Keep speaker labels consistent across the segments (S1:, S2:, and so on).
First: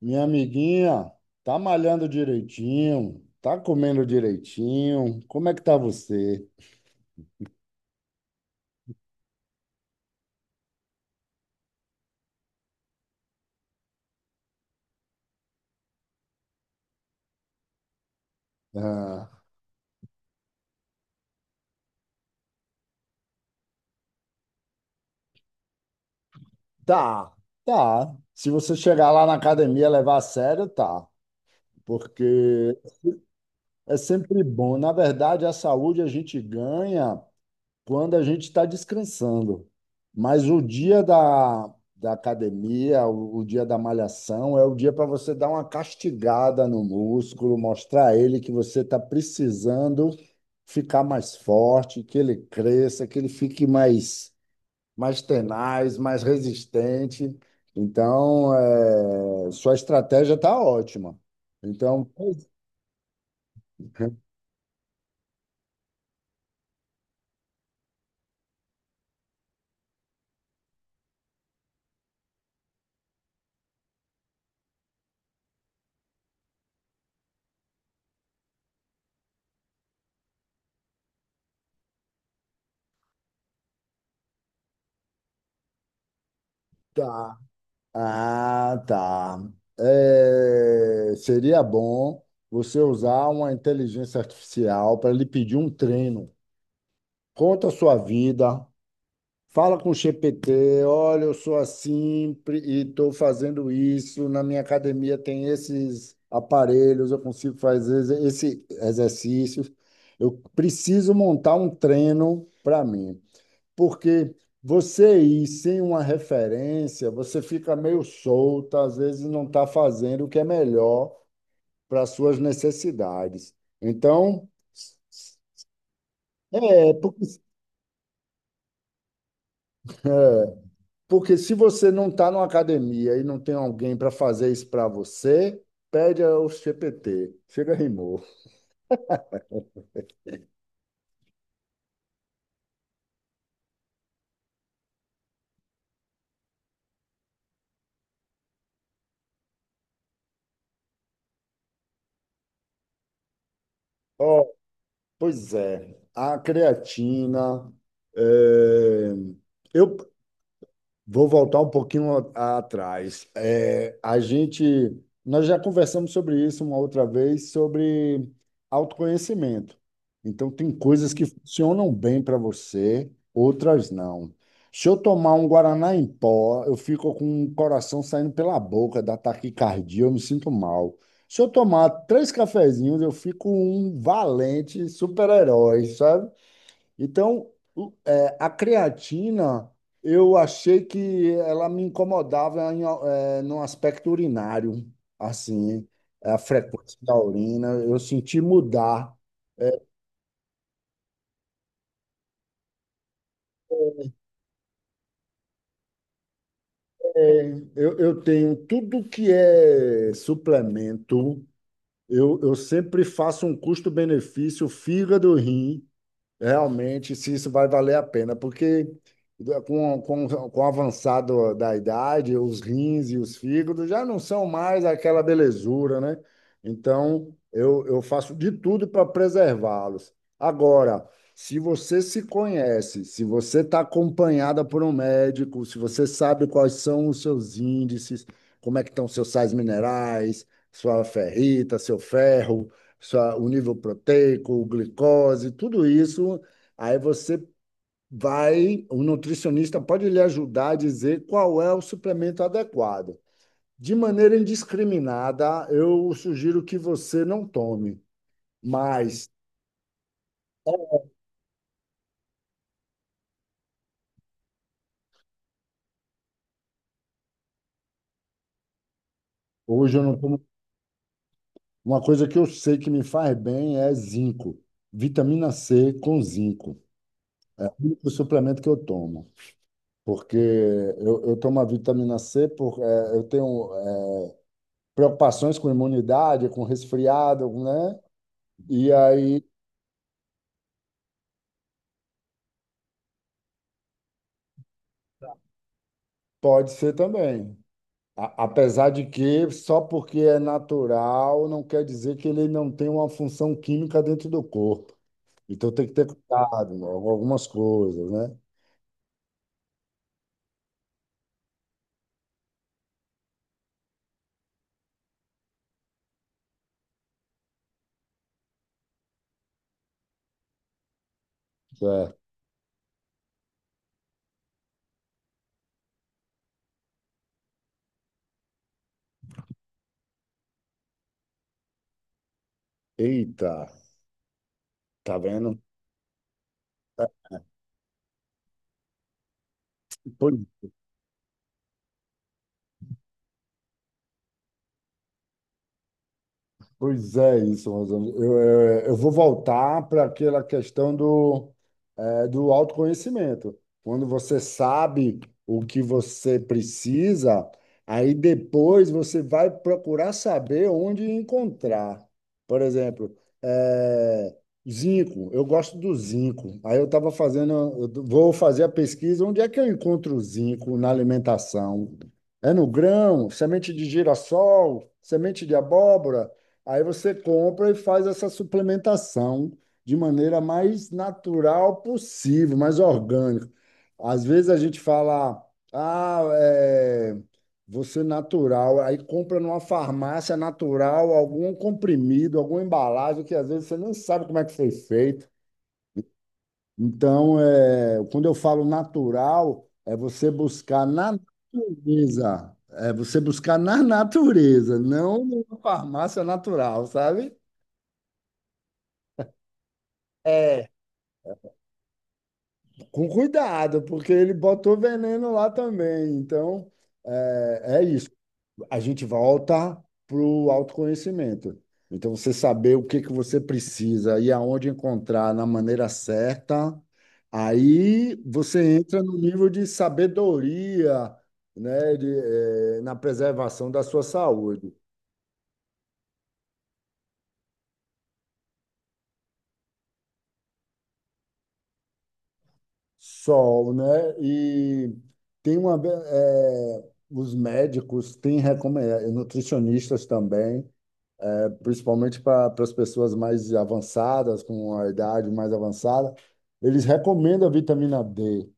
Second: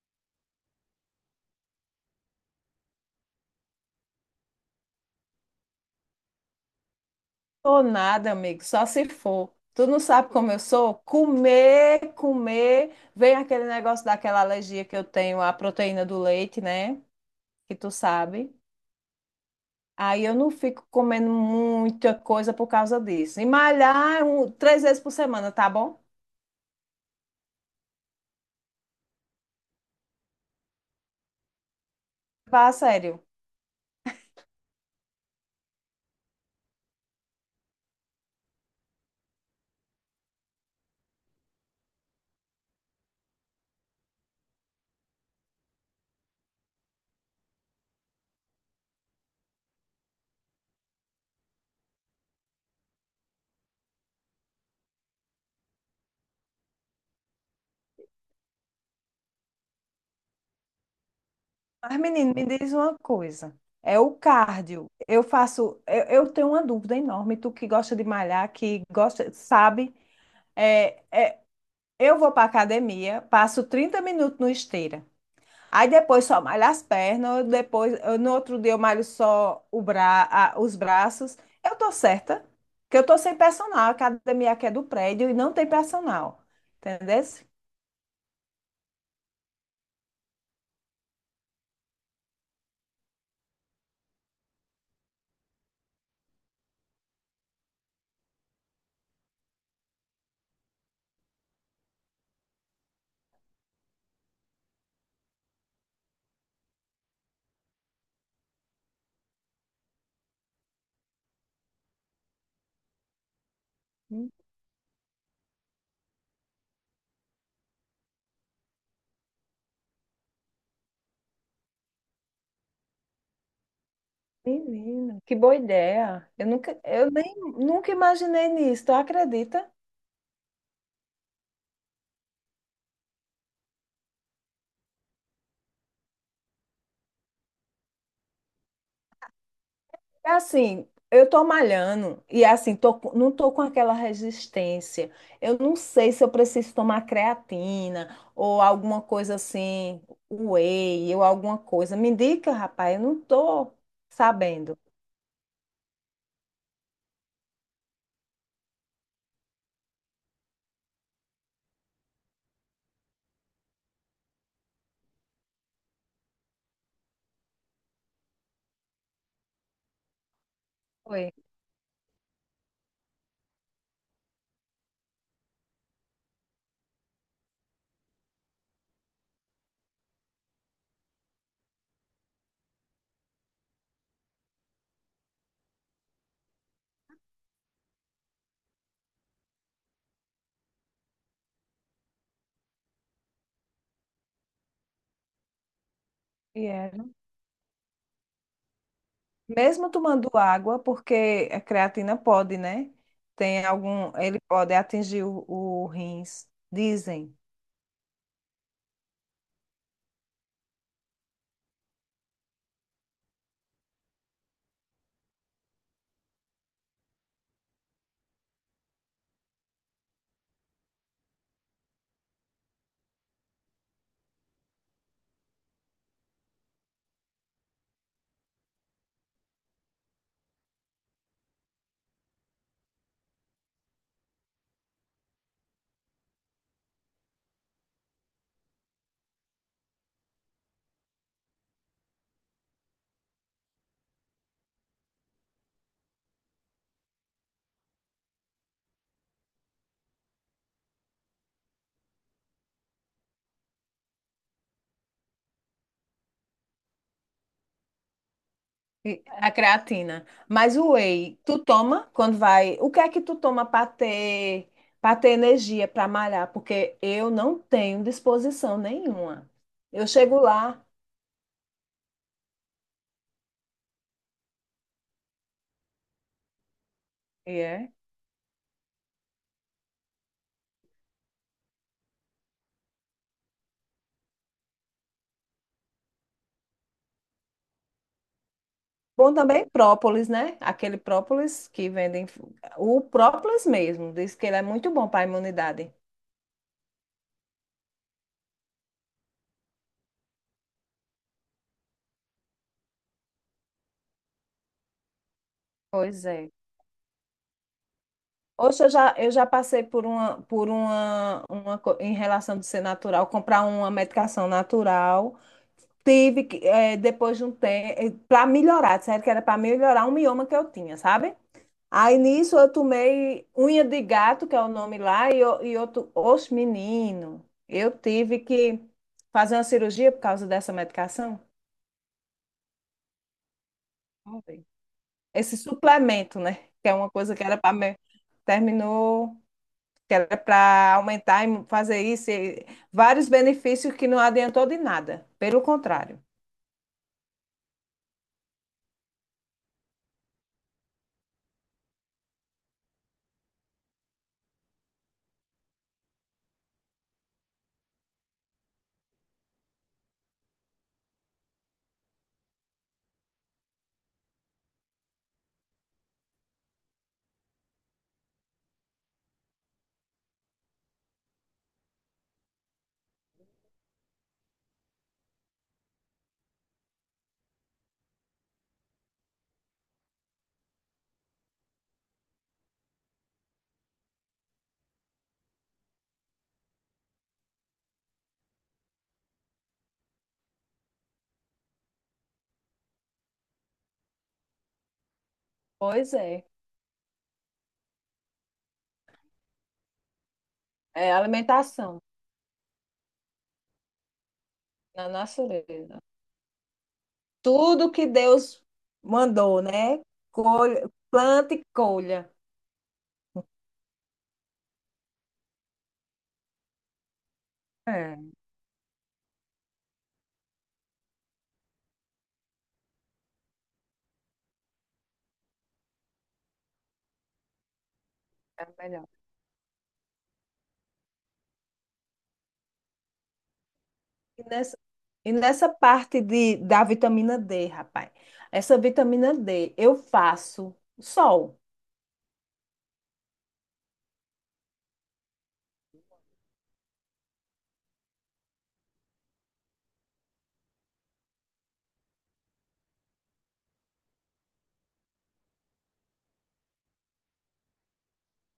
S1: Minha amiguinha, tá malhando direitinho, tá comendo direitinho. Como é que tá você?
S2: Tô nada, amigo, só se for. Tu não sabe como eu sou? Comer, comer. Vem aquele negócio daquela alergia que eu tenho à proteína do leite, né? Que tu sabe.
S1: Ah,
S2: Aí eu não fico comendo muita coisa por causa disso. E malhar três vezes por semana, tá bom?
S1: tá, tá. Se você chegar lá na academia e levar a sério, tá.
S2: Fala
S1: Porque
S2: sério.
S1: é sempre bom. Na verdade, a saúde a gente ganha quando a gente está descansando. Mas o dia da academia, o dia da malhação, é o dia para você dar uma castigada no músculo, mostrar a ele que você está precisando ficar mais forte, que ele cresça, que ele fique mais, mais tenaz, mais resistente. Então, sua estratégia está ótima.
S2: Mas,
S1: Então,
S2: menino, me diz uma coisa. É o cardio. Eu faço. Eu tenho uma dúvida enorme. Tu que gosta de malhar, que gosta, sabe? é, Eu vou para academia, passo 30 minutos no esteira. Aí depois só malho as pernas, no outro dia eu malho só os braços. Eu tô certa, que eu tô sem personal. A academia aqui é do prédio e não tem personal. Entendeu?
S1: tá. Ah, tá. É, seria bom você usar uma inteligência artificial para lhe pedir um treino. Conta a sua vida, fala com o GPT, olha, eu sou assim e estou fazendo isso, na minha academia tem esses aparelhos, eu consigo fazer esse exercício. Eu preciso montar um treino para mim
S2: Hum.
S1: porque você ir sem uma referência, você fica meio solta, às vezes não está fazendo o que é melhor para as suas necessidades. Então,
S2: Menina, que boa ideia. Eu nunca.
S1: é,
S2: Eu
S1: porque,
S2: nem nunca imaginei nisso, tu acredita?
S1: porque se você não está numa academia e não tem alguém para fazer isso para você, pede ao GPT. Chega, rimou.
S2: É assim, eu tô malhando e é assim, não tô com aquela resistência. Eu não sei se eu preciso tomar creatina ou alguma coisa assim, whey ou alguma coisa. Me indica, rapaz, eu não tô
S1: Ó,
S2: sabendo.
S1: pois é, a creatina. É, eu Vou voltar um pouquinho atrás. É, nós já conversamos sobre isso uma outra vez, sobre autoconhecimento. Então, tem coisas que
S2: Oi.
S1: funcionam bem para você, outras não. Se eu tomar um Guaraná em pó, eu fico com o coração saindo pela boca, da taquicardia, eu me sinto mal. Se eu tomar três cafezinhos, eu fico um valente super-herói, sabe? Então, a creatina, eu achei que ela me incomodava em, num aspecto urinário, assim, a
S2: E
S1: frequência
S2: era.
S1: da urina, eu senti mudar.
S2: Mesmo tomando água, porque a creatina pode, né? Tem algum, ele pode atingir o rins, dizem.
S1: É, eu tenho tudo que é suplemento, eu sempre faço um custo-benefício, fígado, rim, realmente, se isso vai valer a pena, porque com o avançado da idade, os rins e os fígados já não são mais aquela belezura, né? Então, eu faço de tudo para preservá-los. Agora, se você se conhece, se você está acompanhada por um médico, se você sabe quais são os seus índices, como é que estão seus sais minerais, sua ferrita, seu ferro, o nível proteico, glicose, tudo isso. Aí você vai, o nutricionista pode lhe ajudar a dizer qual é o suplemento adequado. De maneira indiscriminada, eu sugiro que você não tome, mas
S2: A creatina. Mas o whey, tu toma quando vai. O que é que tu toma para ter energia para malhar? Porque eu não tenho disposição nenhuma.
S1: hoje eu
S2: Eu
S1: não
S2: chego
S1: tomo.
S2: lá.
S1: Uma coisa que eu sei que me faz bem é zinco, vitamina C com zinco.
S2: E
S1: É o
S2: é?
S1: único suplemento que eu tomo. Porque eu tomo a vitamina C, eu tenho preocupações com imunidade, com resfriado, né? E
S2: Bom
S1: aí
S2: também própolis, né? Aquele própolis que vendem. O própolis mesmo. Diz que ele é muito bom para a imunidade.
S1: pode ser também. Apesar de que só porque é natural não quer dizer que ele não tem uma função química dentro do corpo. Então tem que ter
S2: Pois é.
S1: cuidado com algumas coisas, né?
S2: Oxe, eu já passei por uma, co- em relação de ser natural, comprar uma medicação natural. Tive que, depois de um tempo, para melhorar, disseram que era para melhorar um mioma que eu tinha, sabe?
S1: Certo.
S2: Aí nisso eu tomei unha de gato, que é o nome lá, e outro, oxe, menino, eu tive que fazer uma cirurgia por causa dessa medicação.
S1: Eita,
S2: Foi.
S1: tá
S2: Esse
S1: vendo?
S2: suplemento, né? Que é uma coisa que era para. Terminou, que era
S1: Pois
S2: para aumentar e fazer isso, e vários benefícios que não adiantou de nada, pelo contrário.
S1: Pois é, isso, Rosângela. Eu vou voltar para aquela questão do, do autoconhecimento. Quando você sabe o que você precisa, aí depois você vai procurar saber onde encontrar. Por exemplo, eh, zinco. Eu gosto do zinco. Aí eu estava fazendo, eu vou fazer a pesquisa, onde é que eu encontro o zinco na alimentação? É no grão, semente de girassol, semente de abóbora? Aí você compra e faz essa suplementação de maneira mais natural possível, mais orgânica. Às vezes a gente fala, ah, é, você natural, aí compra numa farmácia natural algum comprimido, alguma embalagem que às vezes você nem sabe como é que foi feito.
S2: Pois é,
S1: Então, quando eu falo natural, é você buscar na
S2: é alimentação.
S1: natureza, é você buscar na natureza,
S2: Na
S1: não numa
S2: natureza.
S1: farmácia natural, sabe?
S2: Tudo que Deus mandou, né?
S1: É,
S2: Colha, planta e colha.
S1: com cuidado, porque ele botou veneno lá também. Então, é isso.
S2: É,
S1: A gente volta para o autoconhecimento. Então, você saber o que que você precisa e aonde encontrar na maneira certa, aí
S2: é
S1: você entra
S2: melhor.
S1: no nível de sabedoria, né, de, na preservação da sua
S2: E
S1: saúde.
S2: nessa, e nessa parte da vitamina D, rapaz, essa vitamina D eu faço sol.
S1: Sol, né? E tem uma, os médicos têm recomendado, nutricionistas também, principalmente para as pessoas mais avançadas, com a idade mais avançada, eles recomendam a vitamina D,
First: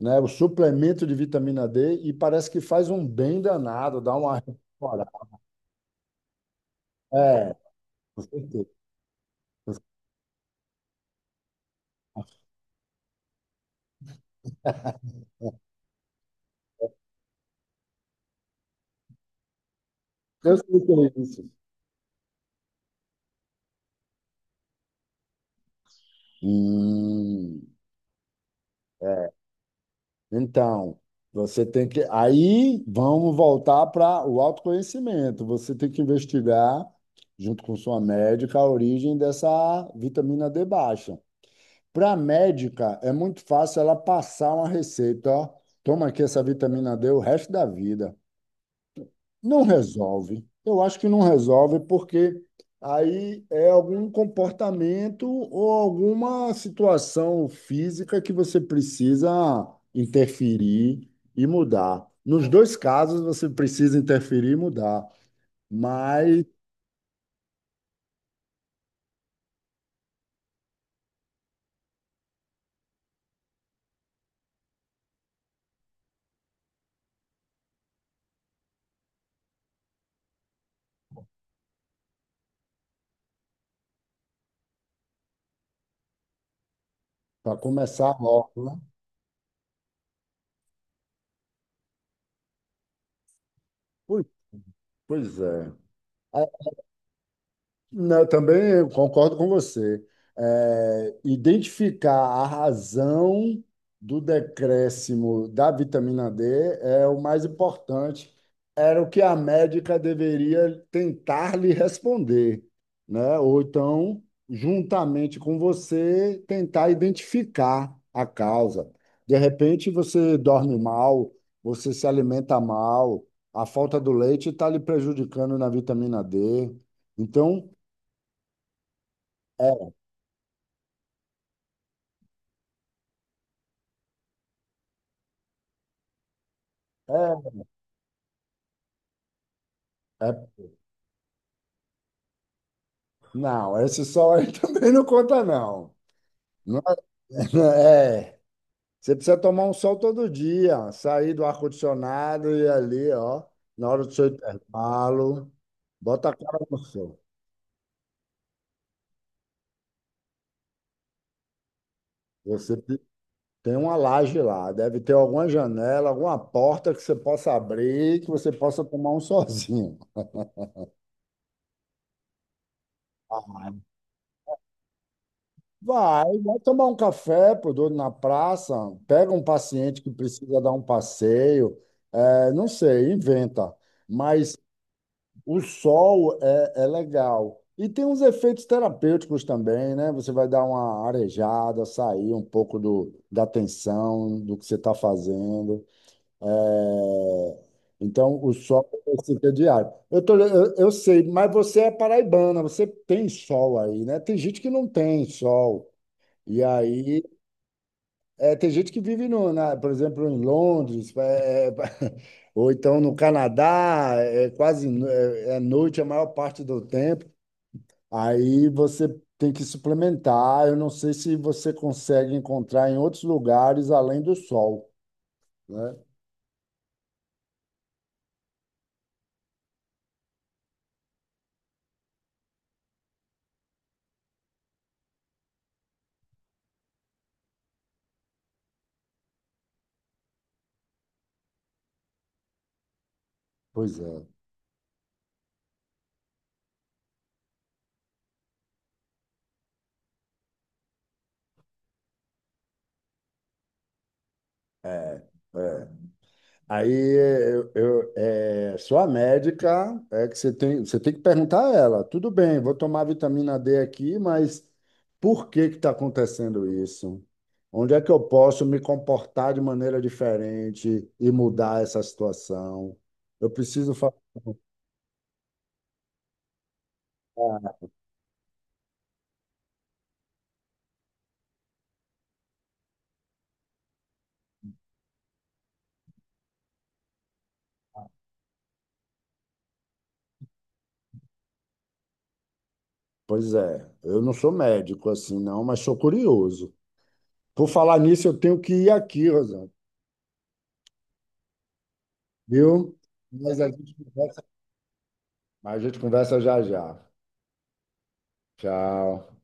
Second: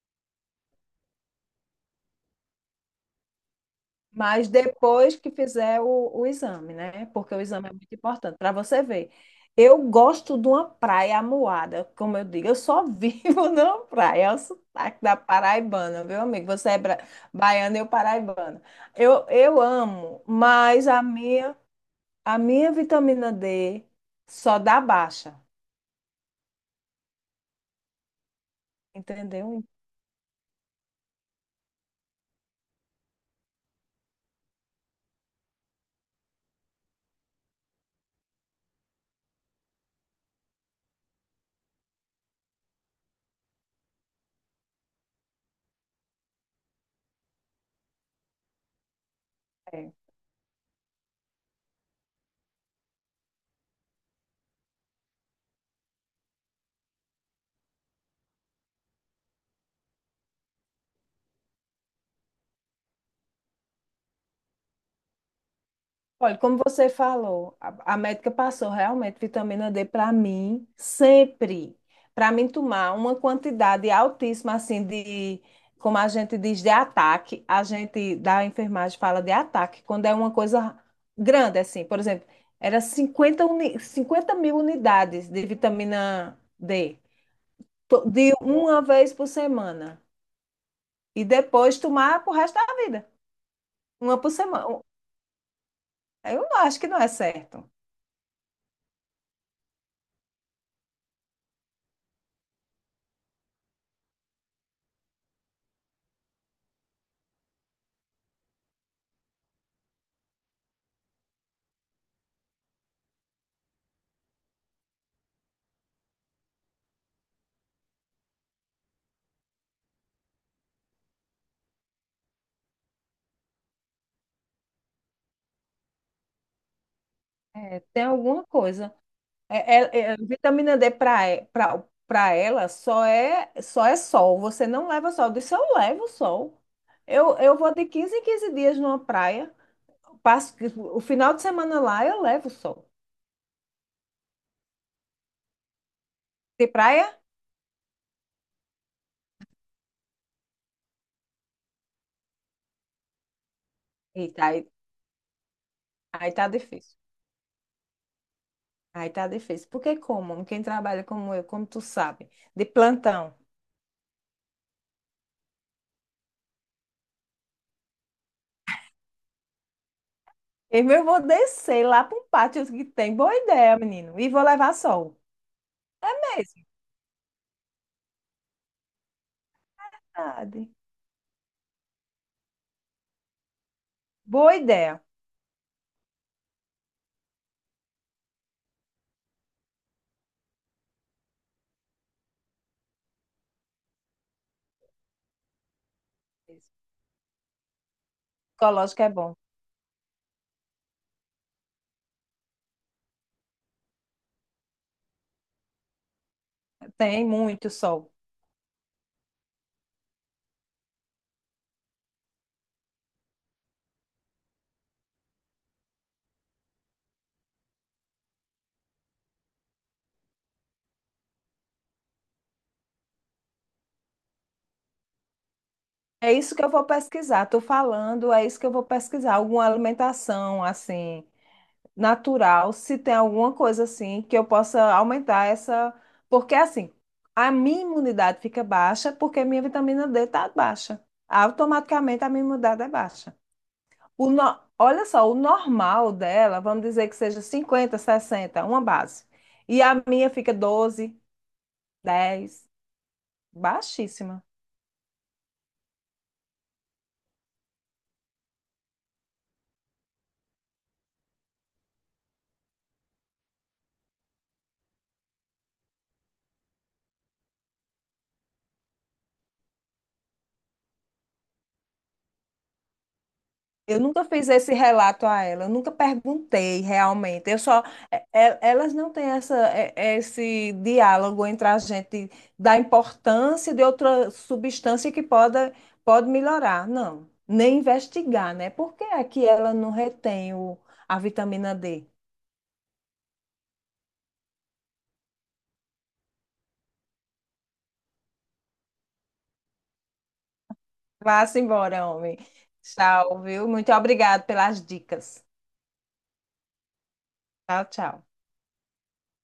S1: né? O suplemento de vitamina D e parece que faz um bem danado, dá uma
S2: Mas
S1: reforçada.
S2: depois que fizer o exame, né? Porque o
S1: É,
S2: exame é muito
S1: com
S2: importante para
S1: certeza.
S2: você ver. Eu gosto de uma praia amuada, como eu digo, eu só vivo numa praia. É o sotaque da paraibana, meu amigo. Você é baiana, eu paraibana. Eu amo,
S1: Eu sei o
S2: mas a
S1: que é isso.
S2: minha, a minha vitamina D só dá baixa,
S1: Hum.
S2: entendeu?
S1: Então, você tem que. Aí vamos voltar para o autoconhecimento. Você tem que investigar, junto com sua médica, a origem dessa vitamina D baixa. Para a médica, é muito fácil ela passar uma receita, ó. Toma aqui essa vitamina D o resto da vida. Não resolve. Eu acho que não resolve porque aí é algum comportamento ou alguma situação física que você precisa interferir e mudar. Nos dois casos, você precisa interferir e mudar,
S2: Olha,
S1: mas
S2: como você falou, a médica passou realmente vitamina D para mim sempre. Para mim tomar uma quantidade altíssima assim de, como a gente diz, de ataque, a gente da enfermagem fala de ataque, quando é uma coisa grande assim, por exemplo, era 50 mil unidades de vitamina D,
S1: para começar
S2: de
S1: logo, né?
S2: uma vez por semana. E depois tomar pro resto da vida, uma
S1: Pois,
S2: por semana.
S1: pois é.
S2: Eu não acho que não é certo.
S1: Não, eu também eu concordo com você. É, identificar a razão do decréscimo da vitamina D é o mais importante. Era o que a médica deveria tentar lhe responder, né? Ou então, juntamente com você, tentar identificar a causa. De repente, você dorme mal, você se alimenta mal, a falta do leite está lhe prejudicando na vitamina D. Então,
S2: É, tem alguma coisa. É,
S1: é,
S2: vitamina D para ela só é sol. Você não leva sol. Eu disse, eu levo sol. Eu vou de 15 em 15 dias numa praia.
S1: é,
S2: Passo
S1: é,
S2: o final de semana lá, eu levo sol.
S1: não, esse sol aí também não conta, não.
S2: De
S1: Não
S2: praia?
S1: É, você precisa tomar um sol todo dia, sair do ar-condicionado e ir ali, ó, na hora do seu
S2: Eita, aí,
S1: intervalo, bota
S2: aí
S1: a
S2: tá
S1: cara no
S2: difícil.
S1: sol.
S2: Aí tá difícil. Porque como? Quem trabalha como eu, como tu sabe, de
S1: Você te-
S2: plantão.
S1: Tem uma laje lá, deve ter alguma janela, alguma porta que você possa abrir, que você possa tomar um solzinho.
S2: Eu mesmo vou descer lá para um pátio que tem. Boa
S1: Ah,
S2: ideia, menino. E vou levar sol. É
S1: vai, vai
S2: mesmo.
S1: tomar um café, pô, doido, na praça, pega um paciente que precisa
S2: Verdade.
S1: dar um passeio, é, não sei, inventa.
S2: Boa
S1: Mas
S2: ideia.
S1: o sol é legal. E tem uns efeitos terapêuticos também, né? Você vai dar uma arejada, sair um pouco da tensão, do que você está fazendo. É, então, o sol
S2: Ecológico é bom.
S1: é diário. Eu sei, mas você é paraibana, você tem sol aí, né? Tem gente que não tem sol. E aí,
S2: Tem muito sol.
S1: tem gente que vive, no, na- por exemplo, em Londres, ou então no Canadá, é quase é noite a maior parte do tempo. Aí você tem que suplementar. Eu não sei se você consegue encontrar em outros lugares além do sol, né?
S2: É isso que eu vou pesquisar. Estou falando, é isso que eu vou pesquisar. Alguma alimentação assim natural, se tem alguma coisa assim que eu possa aumentar essa, porque assim, a minha imunidade fica baixa porque minha vitamina D está baixa. Automaticamente a minha imunidade é baixa.
S1: Pois é.
S2: O no- Olha só, o normal dela, vamos dizer que seja 50, 60 uma base. E a minha fica 12, 10 baixíssima.
S1: É. Sua médica é que você tem que perguntar a ela, tudo bem, vou tomar vitamina D aqui, mas por que que está acontecendo isso? Onde é que eu posso me comportar de maneira diferente e mudar essa situação? Eu preciso
S2: Eu
S1: falar.
S2: nunca fiz esse relato a ela, eu nunca perguntei realmente. Eu só, elas não têm essa, esse diálogo entre a gente da importância de outra substância que pode melhorar, não. Nem investigar, né? Por que é que ela não retém o, a vitamina D?
S1: Pois é, eu não sou médico assim, não, mas sou curioso. Por falar nisso, eu tenho que ir aqui, Rosana,
S2: Vá-se embora, homem.
S1: viu?
S2: Tchau,
S1: Mas
S2: viu?
S1: a
S2: Muito
S1: gente conversa,
S2: obrigada pelas dicas.
S1: mas a gente conversa já já.
S2: Tchau, tchau.
S1: Tchau.